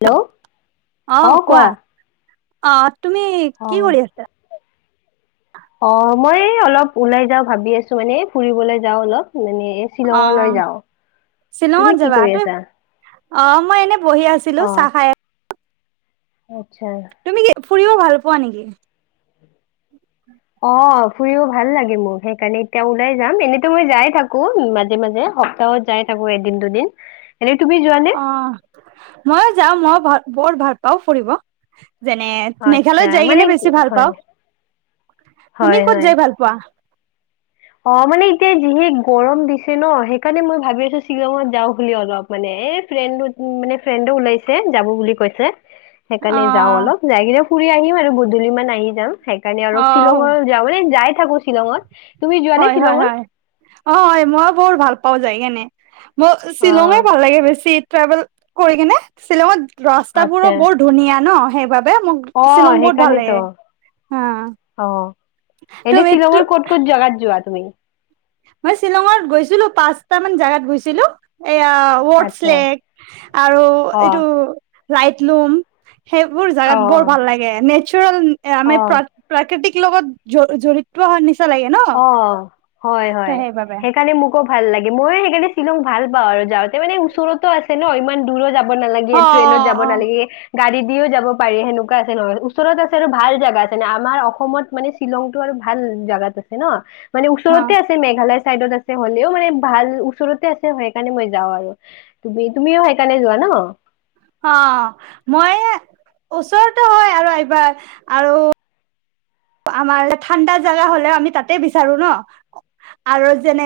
Hello, অ', কোৱা। [unintelligible] তুমি, অ কি কৰি আছা? অ', মই এই অলপ ওলাই যাওঁ ভাবি আছোঁ মানে, এ ফুৰিবলে যাওঁ অলপ। মানে শ্বিলঙলৈ অ', যাওঁ তুমি শ্বিলঙত কি যাবা কৰি তই? আছা অ', মই এনে বহি আছিলোঁ, অ চাহ খাই [unintelligible] তুমি কি [unintelligible] ফুৰিও ভালপোৱা নেকি? অ', ফুৰিও ভাল লাগে মোৰ সেইকাৰণে এতিয়া ওলাই যাম। এনেতো মই যাই থাকোঁ মাজে মাজে, সপ্তাহত যাই থাকোঁ এদিন দুদিন। এনে তুমি যোৱা নে অ', ময়ো যাওঁ। মই [unintelligible] বৰ ভাল পাওঁ ফুৰিব। যেনে, আচ্ছা মেঘালয়ত যাই মানে কেনে বেছি ভাল হয় পাওঁ। তুমি ক'ত যাই ভালপোৱা? অঁ মানে এতিয়া যিহে গৰম দিছে ন সেইকাৰণে মই ভাবি আছো শ্বিলঙত যাওঁ বুলি অলপ মানে এ ফ্ৰেণ্ড মানে ফ্ৰেণ্ডো ওলাইছে যাব বুলি কৈছে অ সেইকাৰণে যাওঁ অলপ যাইগ ফু ফুৰি আহিম আৰু গুধূলি মান আহি যাম। সেইকাৰনে আৰু অ শ্বিলংৰো যাবনে যায়। থাকো শ্বিলঙত। তুমি যোৱা নে হয় হয় শ্বিলঙত হয় অঁ মই বহুত ভাল পাঁও পোৱা যায় কেনে মই অ শ্বিলঙে ভাল লাগে বেছিত ট্ৰেভেল কৰি কিনে শ্বিলঙত ৰাস্তা বোৰো বৰ ধুনীয়া ন হয় বাবা অঁ সেইকাৰণেতো হা অঁ এনে তুমি শ্বিলঙৰ ক'ত ক'ত জাগাত যোৱা আছে তুমি? মই শ্বিলঙত গৈছিলো পাঁচট মান জাগাত গৈছিলো। এয়া আচ্ছা ৱৰ্ডছলেক আৰু অ এইটো। লাইটলুম। সেইবোৰ অ জাগাত বৰ ভাল লাগে নেচাৰেল এহ ', অ আমি অ প্ৰাকৃতিক লগত জড়িত নিচিনা। নিচিনা লাগে নহ অ হয় - হয় সেইকাৰণে মোক ভাল লাগে ময়ো সেইকাৰে শ্বিলং ভাল পাওঁ আৰু যাওঁতে মানে ওচৰতো আছে ন ইমান দূৰো যাব নালে অ ট্ৰেইনত যাব অ অ নালাগে। গাড়ী দিওঁ যাব পাৰি সেনেকুৱা আছে নহয় ওচৰত আছে আৰু ভাল জাগা আছে নে আমাৰ অসমত মানে শ্বিলংতটো আৰু ভাল জাগাটো। ন -ন মানে অ ওচৰতে আছে মেঘালয়। চাইদত আছে হলেওঁ মানে ভাল ওচৰতে আছে সেইকাৰণে মই যাওঁ আৰু তুমিও সেইকাৰণে যোৱা ন। অহ ', মই ওচৰতো হয় আৰু এইবাৰ আৰু আমাৰ ঠাণ্ডা জাগা হলেওঁ আমি তাতে বিচাৰো ন আৰু যেনে।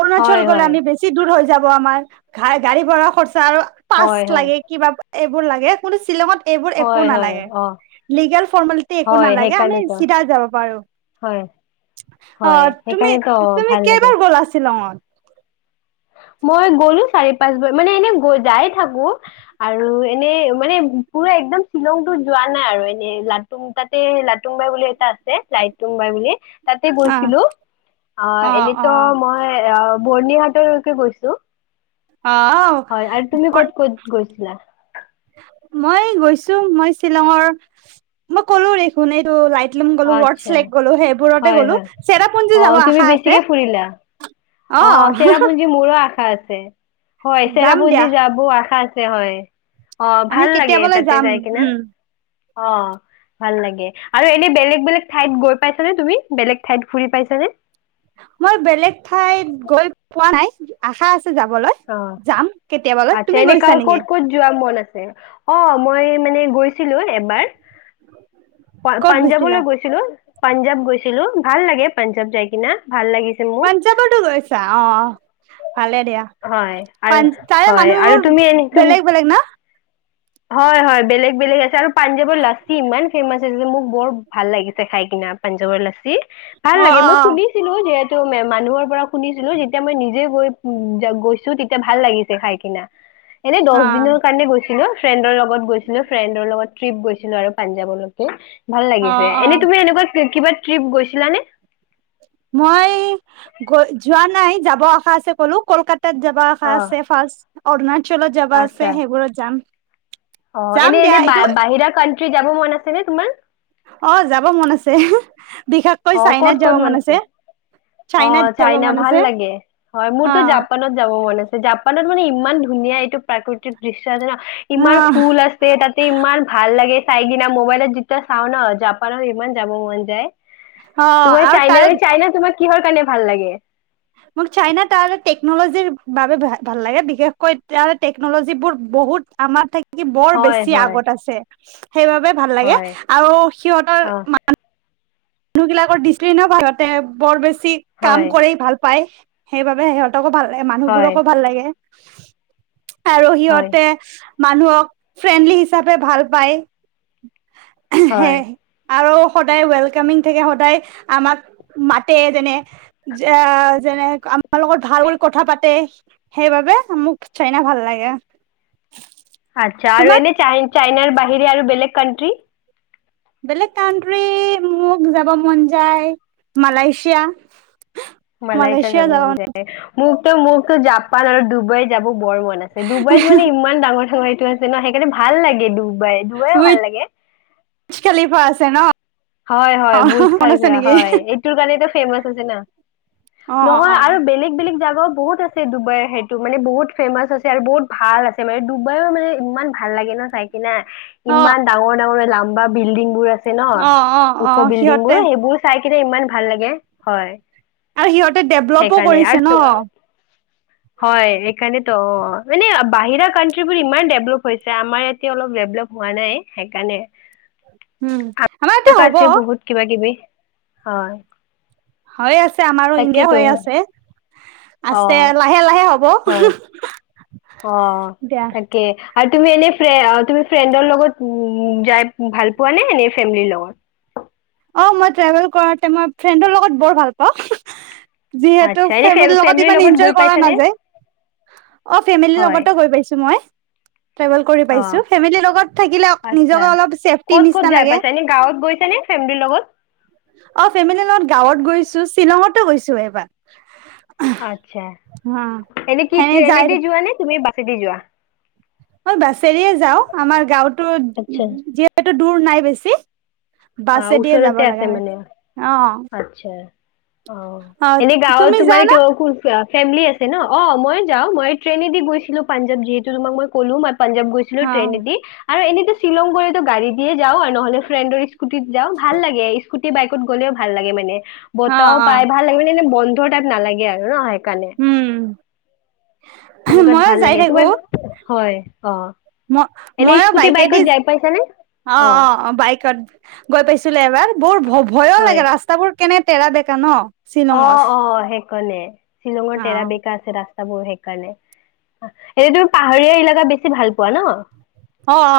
অৰুণাচল হয় গ'লে হয় আমি বেছি দূৰ হৈ যাব আমাৰ ঘা গাড়ী ভাড়া খৰচ আৰু হয় পাটচ্ হয় লাগে কিবা এইবোৰ লাগে কোনো শ্বিলঙত। এইবোৰ একো হয় হয় নালাগে অ লিগেল ফৰ্মেলিটি একো হয় নালাগে আমি। সেইকাৰণেতো চিধা যাব পাৰো হয় অহ হয় ', তুমি সেইকাৰণেতো - তুমি ভাল লাগে কেইবাৰ গ'লা শ্বিলঙত? মই গ'লো চাৰি পাঁচ বজ মানে এনে যাই থাকো আৰু এনে মানে পুৰা একদম শ্বিলংতটো যোৱা নাই আৰু এনে লাটুম তাতে লাটুম বাই বুলি এটা আছে লুং বাই বুলি। তাতে অ গৈছিলো অহ অ ', অ এনেতো মই অহ ', বৰ্নিহটোৰ গৈছো। অ হয়, আৰু তুমি ক'ত - ক'ত গৈছিলা? মই গৈছো মই শ্বিলঙৰ মই ক'লো দেখোন এইটো লাইট। লুং গ'লো ওৱত আচ্ছা চেলেক গলো সেইবোৰতে হয় গ'লো হয় অ চেৰাপুঞ্জী যাব তুমি আশা বেছিকে আছে। ফুৰিলা অহ ', তে হয় চেৰাপুঞ্জী যাব আশা হয়। অ আমি কেতিয়াবলৈ যাম উম',। অহ ', ভাল লাগে আৰু এতিয়া বেলেগ - বেলেগ ঠাইত গৈ পাইছানে তুমি বেলেগ ঠাইত ফুৰি পাইছানে? মই বেলেগ ঠাইত গৈ পোৱা নাই আশা আছে যাবলৈ অ যাম কেতিয়াবালৈ আচ্ছা তুমি এনে কাৰ গৈছা ক'ত নেকি ক'ত যোৱা মন অ মই মানে গৈছিলো এবাৰ প ক'ত গৈছিলা পাঞ্জাৱলৈ গৈছিলো পাঞ্জাৱ গৈছিলো ভাল লাগে পাঞ্জাৱ যাই কিনা ভাল লাগিছে মোক পাঞ্জাৱতো গৈছা অ ভালে দিয়া হয় আৰু প তাৰে হয় আৰু মানুহবোৰ তুমি এনে তুমি বেলেগ বেলেগ না হয় হয় বেলেগ বেলেগ আছে আৰু পাঞ্জাৱ লাছি ইমান ফেমাচ আছে যে মোক বৰ ভাল লাগিছে খাই কিনা পাঞ্জাৱৰ লাচি ভাল অ লাগে অ মই অ শুনিছিলো যিহেতু মানুহৰ পৰা শুনিছিলো যেতিয়া মই নিজে গৈ উ গৈছো তেতিয়া ভাল লাগিছে খাই কিনা এনে দহ অ দিনৰ কাৰণে গৈছ কি ন ফ্ৰেণ্ডৰ লগত গৈছিলো ফ্ৰেণ্ডৰ লগত ট্ৰিপ গৈছিলো আৰু পাঞ্জাৱলৈকে ভাল অ লাগিছে অ এনেই তুমি এনেকুৱা কিবা ট্ৰিপ গৈছিলানে মই গৈ যোৱা নাই যাব আশা আছে কলো কলকাতা তাত যাবা অ খাছে ফাছ অৰুণা অঞ্চলত যাবা আছে আচ্ছা সেইবোৰত যাম অ যাম এনে দিয়া -এনে এইটো কান্টৰী যাব মন আছে নে তোমাৰ? অ যাব মন আছে। বিশেষকৈ অ ক'ত চাইনাত যাব -ক'ত মন আছে মানছে অ চাইনাত যাব চাইনা মন ভাল আছে লাগে হয় মোৰতো অ', জাপানত যাব মন আছে। জাপানত মানে ইমান ধুনীয়া এইটো প্ৰাকৃতিক দৃষ্টি চিজেনত ইমান অ', ফুল আছে তাতে ইমান ভাল লাগে চাইগিনা মোবাইলতিত চাও ন জাপানত ইমান যাব মন যায়। অ', তোমাৰ আৰু চাইনা তাৰে মে চাইনা তোমাক কিহৰ কাৰণে ভাল লাগে? মোক চাইনা তাৰ টেকনলজিৰ বাবে ভাল লাগে বিশেষকৈ টেকনলজিৰ বহুত আমাৰ কি বৰ হয় বেছি হয় আগত আছে। সেইবাবে ভাল লাগে হয় আৰু সিহঁতৰ অ মান মানুহবিলাকৰ দৃষ্টি ন বাহতে বৰ বেছি। সি কাম হয় কৰে ভাল পায়। সেইবাবে সে কো ভালাগে হয় মানুহবোৰকো ভাল লাগে। আৰু হয় সিহঁতে মানুহক ফ্ৰেণ্ডলি হিচাপে ভাল পায়। সে হয় আৰু সদায় থাকে সদায় আমাক মাতে যেনে- যেনে আমাৰ লগত ভাল কৰি কথা পাতে সেইবাবে মোক চাইনা ভাল লাগে। আচ্ছা আৰু তোমাক এনোই চাইনাৰ বাহিৰে আৰু বেলেগ কণ্টি বেলেগ কাণ্ট্ৰি মোক যাব মন যায় মালয়েছিয়া মালয়েছীয়া যাব মন যায়। মোক তো মোকো জাপান আৰু ডুবাই যাব বৰ মন আছে ডুবাইত মানে ইমান ডাঙৰ- ডাঙৰ আছে ন সেইকাৰণে ভাল লাগে তো বাই যায়। ডুবাইও ভাল লাগে। জন ন [inaudible] হয় -হয় অ বুজ মনত খাই আছে নেকি হয় এইটো কাৰণে ফেমাচ আছে ন অ অ নহয় অ আৰু বেলেগ বেলেগ জগাও বহুত আছে। ডুবাইৰ সেইটো মানে বহুত ফেমাচ আছে আৰু বহুত ভাল আছে মানে ডুবাইও মানে ইমান ভাল লাগে ন চাইেল কি ন অ ইমান ডাঙৰ -ডাঙৰ লাম্বা বিল্ডিং বোৰ আছে ন অ অ অ ওখ সিহঁতে বিল্ডবোৰ সেইবোৰ চাগে চাই কিনে ইমান ভাল লাগে হয়। আৰু সিহঁতে ডেভলপো সেইকাৰণে আৰু কৰিছে ন। হয় সেইকাৰণেতো অ মানে বাহিৰা কানণ্ট্ৰ্ৰীিবোৰ ইমান ডেভলপ হৈছে আমাৰ ইয়াতে অলপ ডেভলপ হোৱা নাই সেইকাৰণে। উম আমাৰ এতিয়া আমাৰো হ'ব আছে বহুত কিবা দিবি হয়। হৈ আছে আমাৰো ইণ্ডিয়া তাকেইতো হৈ আছে। অ আছে লাহে -লাহে হ'ব। হয় অ দিয়া তাকে আৰু তুমি এনে ফ তুমি ফ্ৰেণ্ডৰ লগত উ যাই ভাল পোৱা নে এনে ফেমিলিৰ লগত? অ মই ট্ৰেভেল কৰতে মই ফ্ৰেণ্ডৰ লগত বৰ ভাল পাওঁ। যিহেতু আচ্ছা এনে ফে ফেমেলী লগত ফেমিলিৰ ইমান এনজয় গৈ কৰা পাইছানে নাযায় অ ফেমিলীৰ হয় লগতো গৈ পাইছো মই ট্ৰেভেল কৰি অ পাইছো ফেমেলীৰ লগত থাকিলে আচ্ছা নিজকে অলপ চেফটিৰ ক'ত ক'ত নিচিনা যাই লাগে। পাইছা এনে গাঁৱত গৈছানে ফেমিলিৰ লগত অ ফেমিলিৰ লগত গাঁৱত গৈছো শ্বিলঙত গৈছো এইবাৰ। আচ্ছা এনে কি সেনে যাই এনেদি যোৱা নে তুমি চিডি যোৱা মই বাছেৰে যাও আমাৰ গাঁওতো যিহেত টো দূৰ নাই বেছি আহ বাছেদিয়ে যাব ওচৰতে আছে লগা হয় মানে অ আচ্ছা অ অ এনে গাঁৱত তুমি তোমাৰ যানা ক ফেমিলি আ ন অ মই যা মই ্ৰনেদি গৈছিলো পাঞ্জাব যিহেতুমাক মই ক'লো ম পাঞ্জাৱ গৈছিলো অ ট্ৰেইন এদি আৰু এনেতো শ্বিলং গলেতো গাড়ী দিয়ে যাও আৰু নহলে ফ্ৰেণ্ডৰ স্ুটিত যাওঁ ভাল লাগে স্ুটি বাইকত গলেওালাগে মানে অ বঁতাহও অ পায় ভাল লাগে মানে এ বন্ধু তাত নালাগে আৰু ন সেইকাৰণে উম সেনেকুৱাত মই ভাল যাই লাগে থাকো তোমাক হয়। অ ম এনে মইো স্কুটি বাইকে বাইকত দি যাই পাইছানে অ অ অ বাইকত গৈ পাইছিলো এবাৰ বৰ ভ ভয়ো হয় লাগে ৰাস্তাবোৰ কেনে তেৰা ডেকা ন? চিলংত। কোনে? শ্বিলঙৰ টেৰা বেকা আছে ৰাস্তা সেইকাৰণে এতিয়া তুমি পাহাৰীয়া এলেকা বেছি ভাল পোৱা ন? অ অ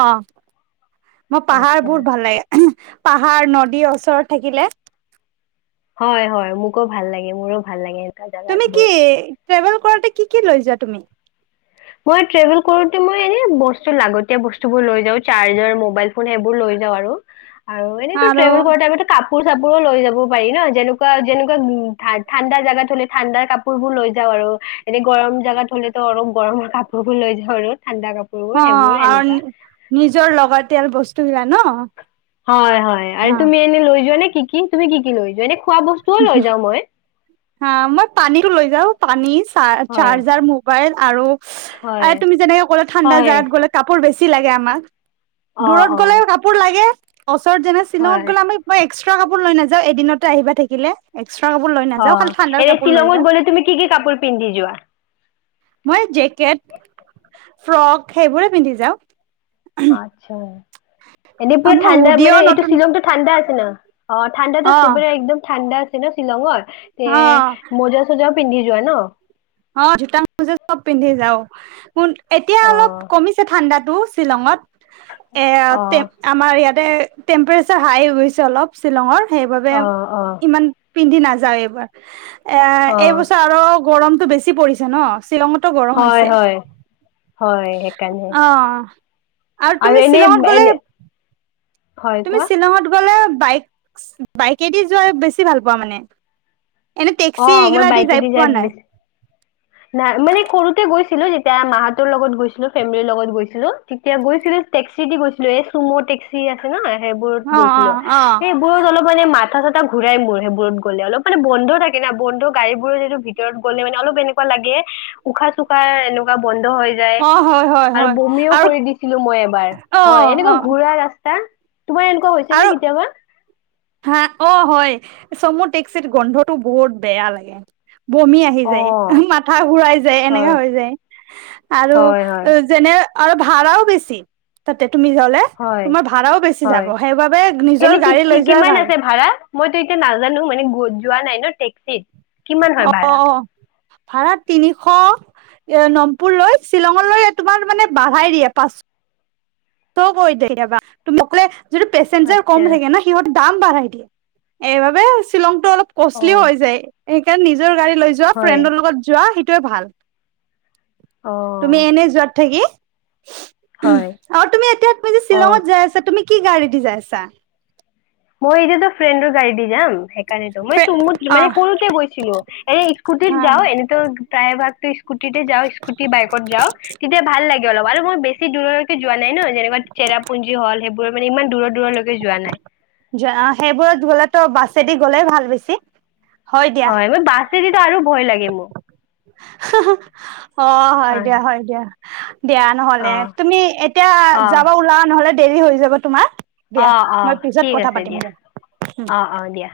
মই পাহাৰ আচ্ছা। বোৰ ভাল লাগে। পাহাৰ নদী ওচৰত থাকিলে হয় - হয় মোকো ভাল লাগে মোৰো ভাল লাগে। এনেকুৱা তুমি কি জাগাবোৰ। ট্ৰেভেল কৰাতে কি কি লৈ যা তুমি মই ট্ৰেভেল কৰো মই এনে বস্তু লাগতি বস্তুব লৈ যা চাৰ্জাৰ মবাইল ফোন সেইবোৰ লৈ যাওঁ। আৰু আৰু আৰু এনেইটো্ৰভেল কৰেতে কাপোৰ চাপোৰো লৈ যাব পাৰি ন যেনেকুৱা যেনেকুৱা উ ঠাণ্ডা জাগাত হলে ঠাণ্ডা কাপোৰ বোৰ লৈ যাওঁ আৰু এতিয়া গৰম জাগাত হ'লেতো অলপ গৰম লৈ ধৰে ৰ'দ অ আৰু নিজৰ লাগতিয়াল বস্তু- বস্ত ন হয় হয় আৰু হা তুমি এনে লৈ যোৱা নে কি কি তুমি কি কি লৈ যোৱা এনে খোৱা বস্তুও লৈ যাওঁ মই হা মই পানীটো লৈ যওঁ পানী হয় চাৰজাৰ মোবাইল আৰু আ হয় তুমি যেনেকে ক'লে ঠাণ্ডা হয় জাগাত গ'লে কাপোৰ বেছি। বেছি লাগে আমাক অ দূৰত অ গ'লে কাপোৰ লাগে। ওচৰত যেনে শ্বিলঙত হয় গ'লে আমি এক্স কাপোৰ লৈ নাযাওঁ এদিনতে আহিবা থাকিব কিলে অ এনে শ্বিলঙত গলে তুমি কি কি কাপোৰ পিন্ধি যোৱা? মই জেকেট, ফ্ৰক সেইবোৰে পিন্ধি যাওঁ। আত্ছা এনেই পুৰা মোৰ ঠাণ্ডা হুডিও মানে এইটো নতুন শ্বিলংতটো ঠাণ্ডা আছে। ন [unintelligible] অঁ ঠাণ্ডাটো অ শিবৰে একদম ঠাণ্ডা ন শ্বিলঙৰ অ তে মোজা চোজা পিন্ধি যোৱা ন অঁ জোতা মোজা চব পিন্ধি যাওঁ এতিয়া অ অলপ কমিছে ঠাণ্ডাটো। শ্বিলঙত এ অ তে আমাৰ ইয়াত তে টেম্পাচাৰ হাই হৈছে অলপ শ্বিলঙৰ সেইবাবে অ অ ইমান পিন্ধি নাযাও এইবাৰ এ অ এইবছৰ আৰু গৰম কি পৰিছে ন। শ্বিলঙতো গৰম হয় হৈছে হয় হয় সেইকাৰণে অ আৰু তুমি এনে শ্বিলঙত গলে। এনে হয় তুমি কোৱা শ্বিলঙত গ'লে। বাইক বাইকেদি যোৱা বেছি ভাল পোৱা মানে। এনে টেক্সি অঁ মই এইগিলা দি বাইকেদি যাই পোৱা নাই বেছি নাই মানে সৰুতে গৈছো। ছিলো যেতিয়া মাহতৰ লগত গৈছিলো ফেমিলিৰ লগত গৈছিলো তেতিয়া গৈছিলো টেক্সি দি গৈছিলো এ চুম' টেক্সি আছে ন সেইবোৰত অ অ গৈছিলো অ সেইবোৰত অলপ মানে মাত মাথা চাথা ঘূৰাই মোৰ সেইবোৰত গ'লে অলপ মান বন্ধ থাকে কিনা বন্ধু গাড়ী বোৰৰে যিটো ভিতৰত গ'লে মানে অলপ এনেকুৱা লাগে উশাহ চুখা এনেকুৱা বন্ধু হৈ যায় অ হয় হয় আৰু হয় বমিও আৰু কৰি দিছিলো মই এবাৰ অ হয় এনেকুৱা অ ঘূৰাৰা ৰাস্তা তোমাৰ এনেকুৱা হৈছে নে আৰু কেতিয়াবা হা অঁ হয় চমু টেক্সিৰ গোন্ধটো বহুত বেয়া লাগে। বমি আহি অ যায় মাথা ঘুৰাই যায় এনেকা হয় হৈ যায় আৰু হয় হয় যেনে আৰু ভাড়াও বেছি তাতে তুমি গ'লে হয় তুমাৰ ভাড়াও গোছি যাব। হয় এনে কি কি যোৱাই কিমান ভাল আছে ভাড়া মইতো এতিয়া নাজানো মানে? যোৱা নাই ন টেক্সিত কিমান হয় অঁ ভাড়া অঁ ভাড়া তিনিশ। এ নমপুৰ লৈ শ্বিলঙলৈ তোমাৰ মানে বাধাই দিয়ে পাছ। তৌকৰি দে কেতিয়াবা। যিটো পেচে্জাৰ কম আচ্ছা থাকে ন সিহঁত। দাম বাঢ়াই দিয়ে, এইবাবে শ্বিলং টো অলপ অ কষ্টলিও হৈ যায়। সেইকাৰনে নিজে। নিজৰ গাড়ী লৈ যোৱা, হয় ফ্ৰেণ্ডৰ লগত যোৱা। টোৱে ভাল। অ তুমি এনে যোৱাত থাকি। হয়। আৰু তুমি এতিয়া, তুমি যে অ শ্বিলঙত যাই আছা! তুমি কি গাড়ী দি যাইছা? মই এতিয়াতো ফ্ৰেণ্ডৰ গাড়ী দি যাম। সেইকাৰণেতো মই চুমুত, মানে সৰুতে গৈছিলো। এনে স্কুটিত যাও, এনেতো প্ৰায়ভাগতো স্কুটিতেই যাওঁ, স্কুটি-বাইকত যাওঁ। তেতিয়া ভাল লাগে অলপ আৰু মই বেছি দূৰলৈকে যোৱা নাই ন, যেনিবা চেৰাপুঞ্জী হ'ল সেইবোৰ মানে ইমান দূৰত-দূৰলৈকে যোৱা নাই সেইবোৰত গ'লেতো বাছ বাছেদি গ'লে ভাল বেছি। হয়, মই বাছেদিতো আৰু ভয় লাগে মোৰ। অ হাহা। অ' হয় দিয়া, হয় দিয়া। দিয়া অ নহ'লে। তুমি এতিয়া অ যাব ওলাৱা নহ'লে দেৰি হৈ যাব তোমাৰ। দিয়া অ', মই অ' পিছত ঠিক কথা আছে পাতিম দিয়া। অ', অ' দিয়া।